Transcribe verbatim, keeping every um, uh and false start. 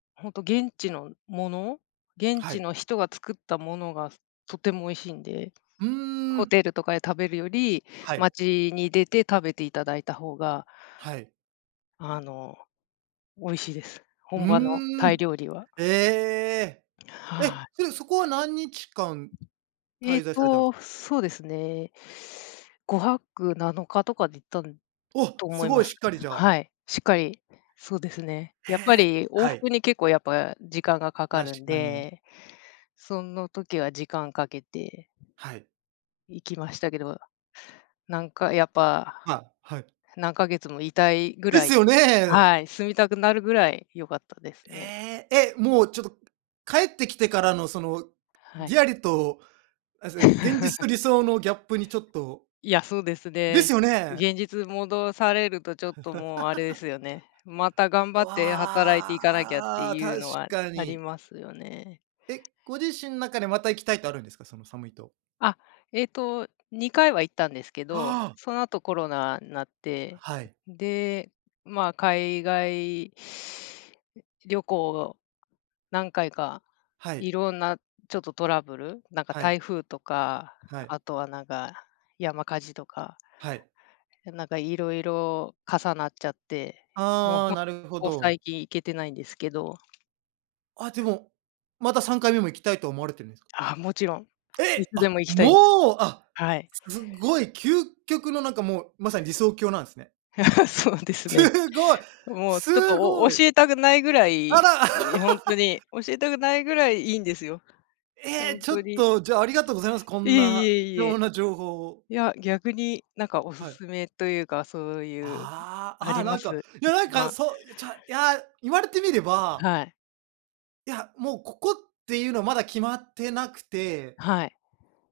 ほんと現地のもの、現は地い。の人が作ったものが、とても美味しいんで、うーホん。テルとかで食べるより、はい。街に出て食べていただいた方がはい。あの、美味しいです。う本場のータイん。料理はええ。はい。え、うん、そこは何日間えっ滞在されたんす？と、そうですね。ごはくなのかとかで行ったんお、と思すいごまいす。しっかりじゃあはい。しっかり、そうですね。えやっぱえ、り往はい。復に結構やっぱ時間がかか確るんかに。で、その時は時間かけてはい。行きましたけど、なんかやっぱ、ま、はい。何ヶ月もいたいぐでらすいよね。はい、住みたくなるぐらい良かったですね。ええ、え、もうちょっと、帰ってきてからのその、はリい。アリと、あ、そ、現実と 理想のギャップにちょっといや、そうですですね、よね。現実戻されるとちょっともう、あれで すよね、また頑張って働いてわいかなきゃってあ、いう確のはかありに。ますよね。え、ご自身の中でまた行きたいとあるんですか？そのサムイ島。あ、ええと、にかいは行ったんですけど、ああ。その後コロナんなって、はい。で、まあ、海外旅行を何回か、はい。いろんなちょっとトラブル、なんかはい。台風とか、はい。あとはなんか、山火事とかはい。なんか色々重なっちゃって、もうあほあ、んとこなるほこど。最近行けてないんですけど。あでも、またさんかいめも行きたいと思われてるんですか？あ、もちろん、いえ、つであ、も行きたいです。もう、あ、はい。すごい究極のなんかもう、まさに理想郷なんすね。そうですね。すごい、もうちょっとすおおご教い。えたくないぐらあい、ら。い、ほんと に、教えたくないぐらい、いいんですよ。ほええ、んちょっとに。と、じゃあ、ありがとうございます。こいんえいなえい貴重え。な情報を。いや、逆になんかおはい。勧めというか、そういう、ああ、あああ、りなまんか、す？いやな一んか、番。そう、ちゃいや言われてみればはい。いや、もうここっていうのはまだ決まってなくてはい。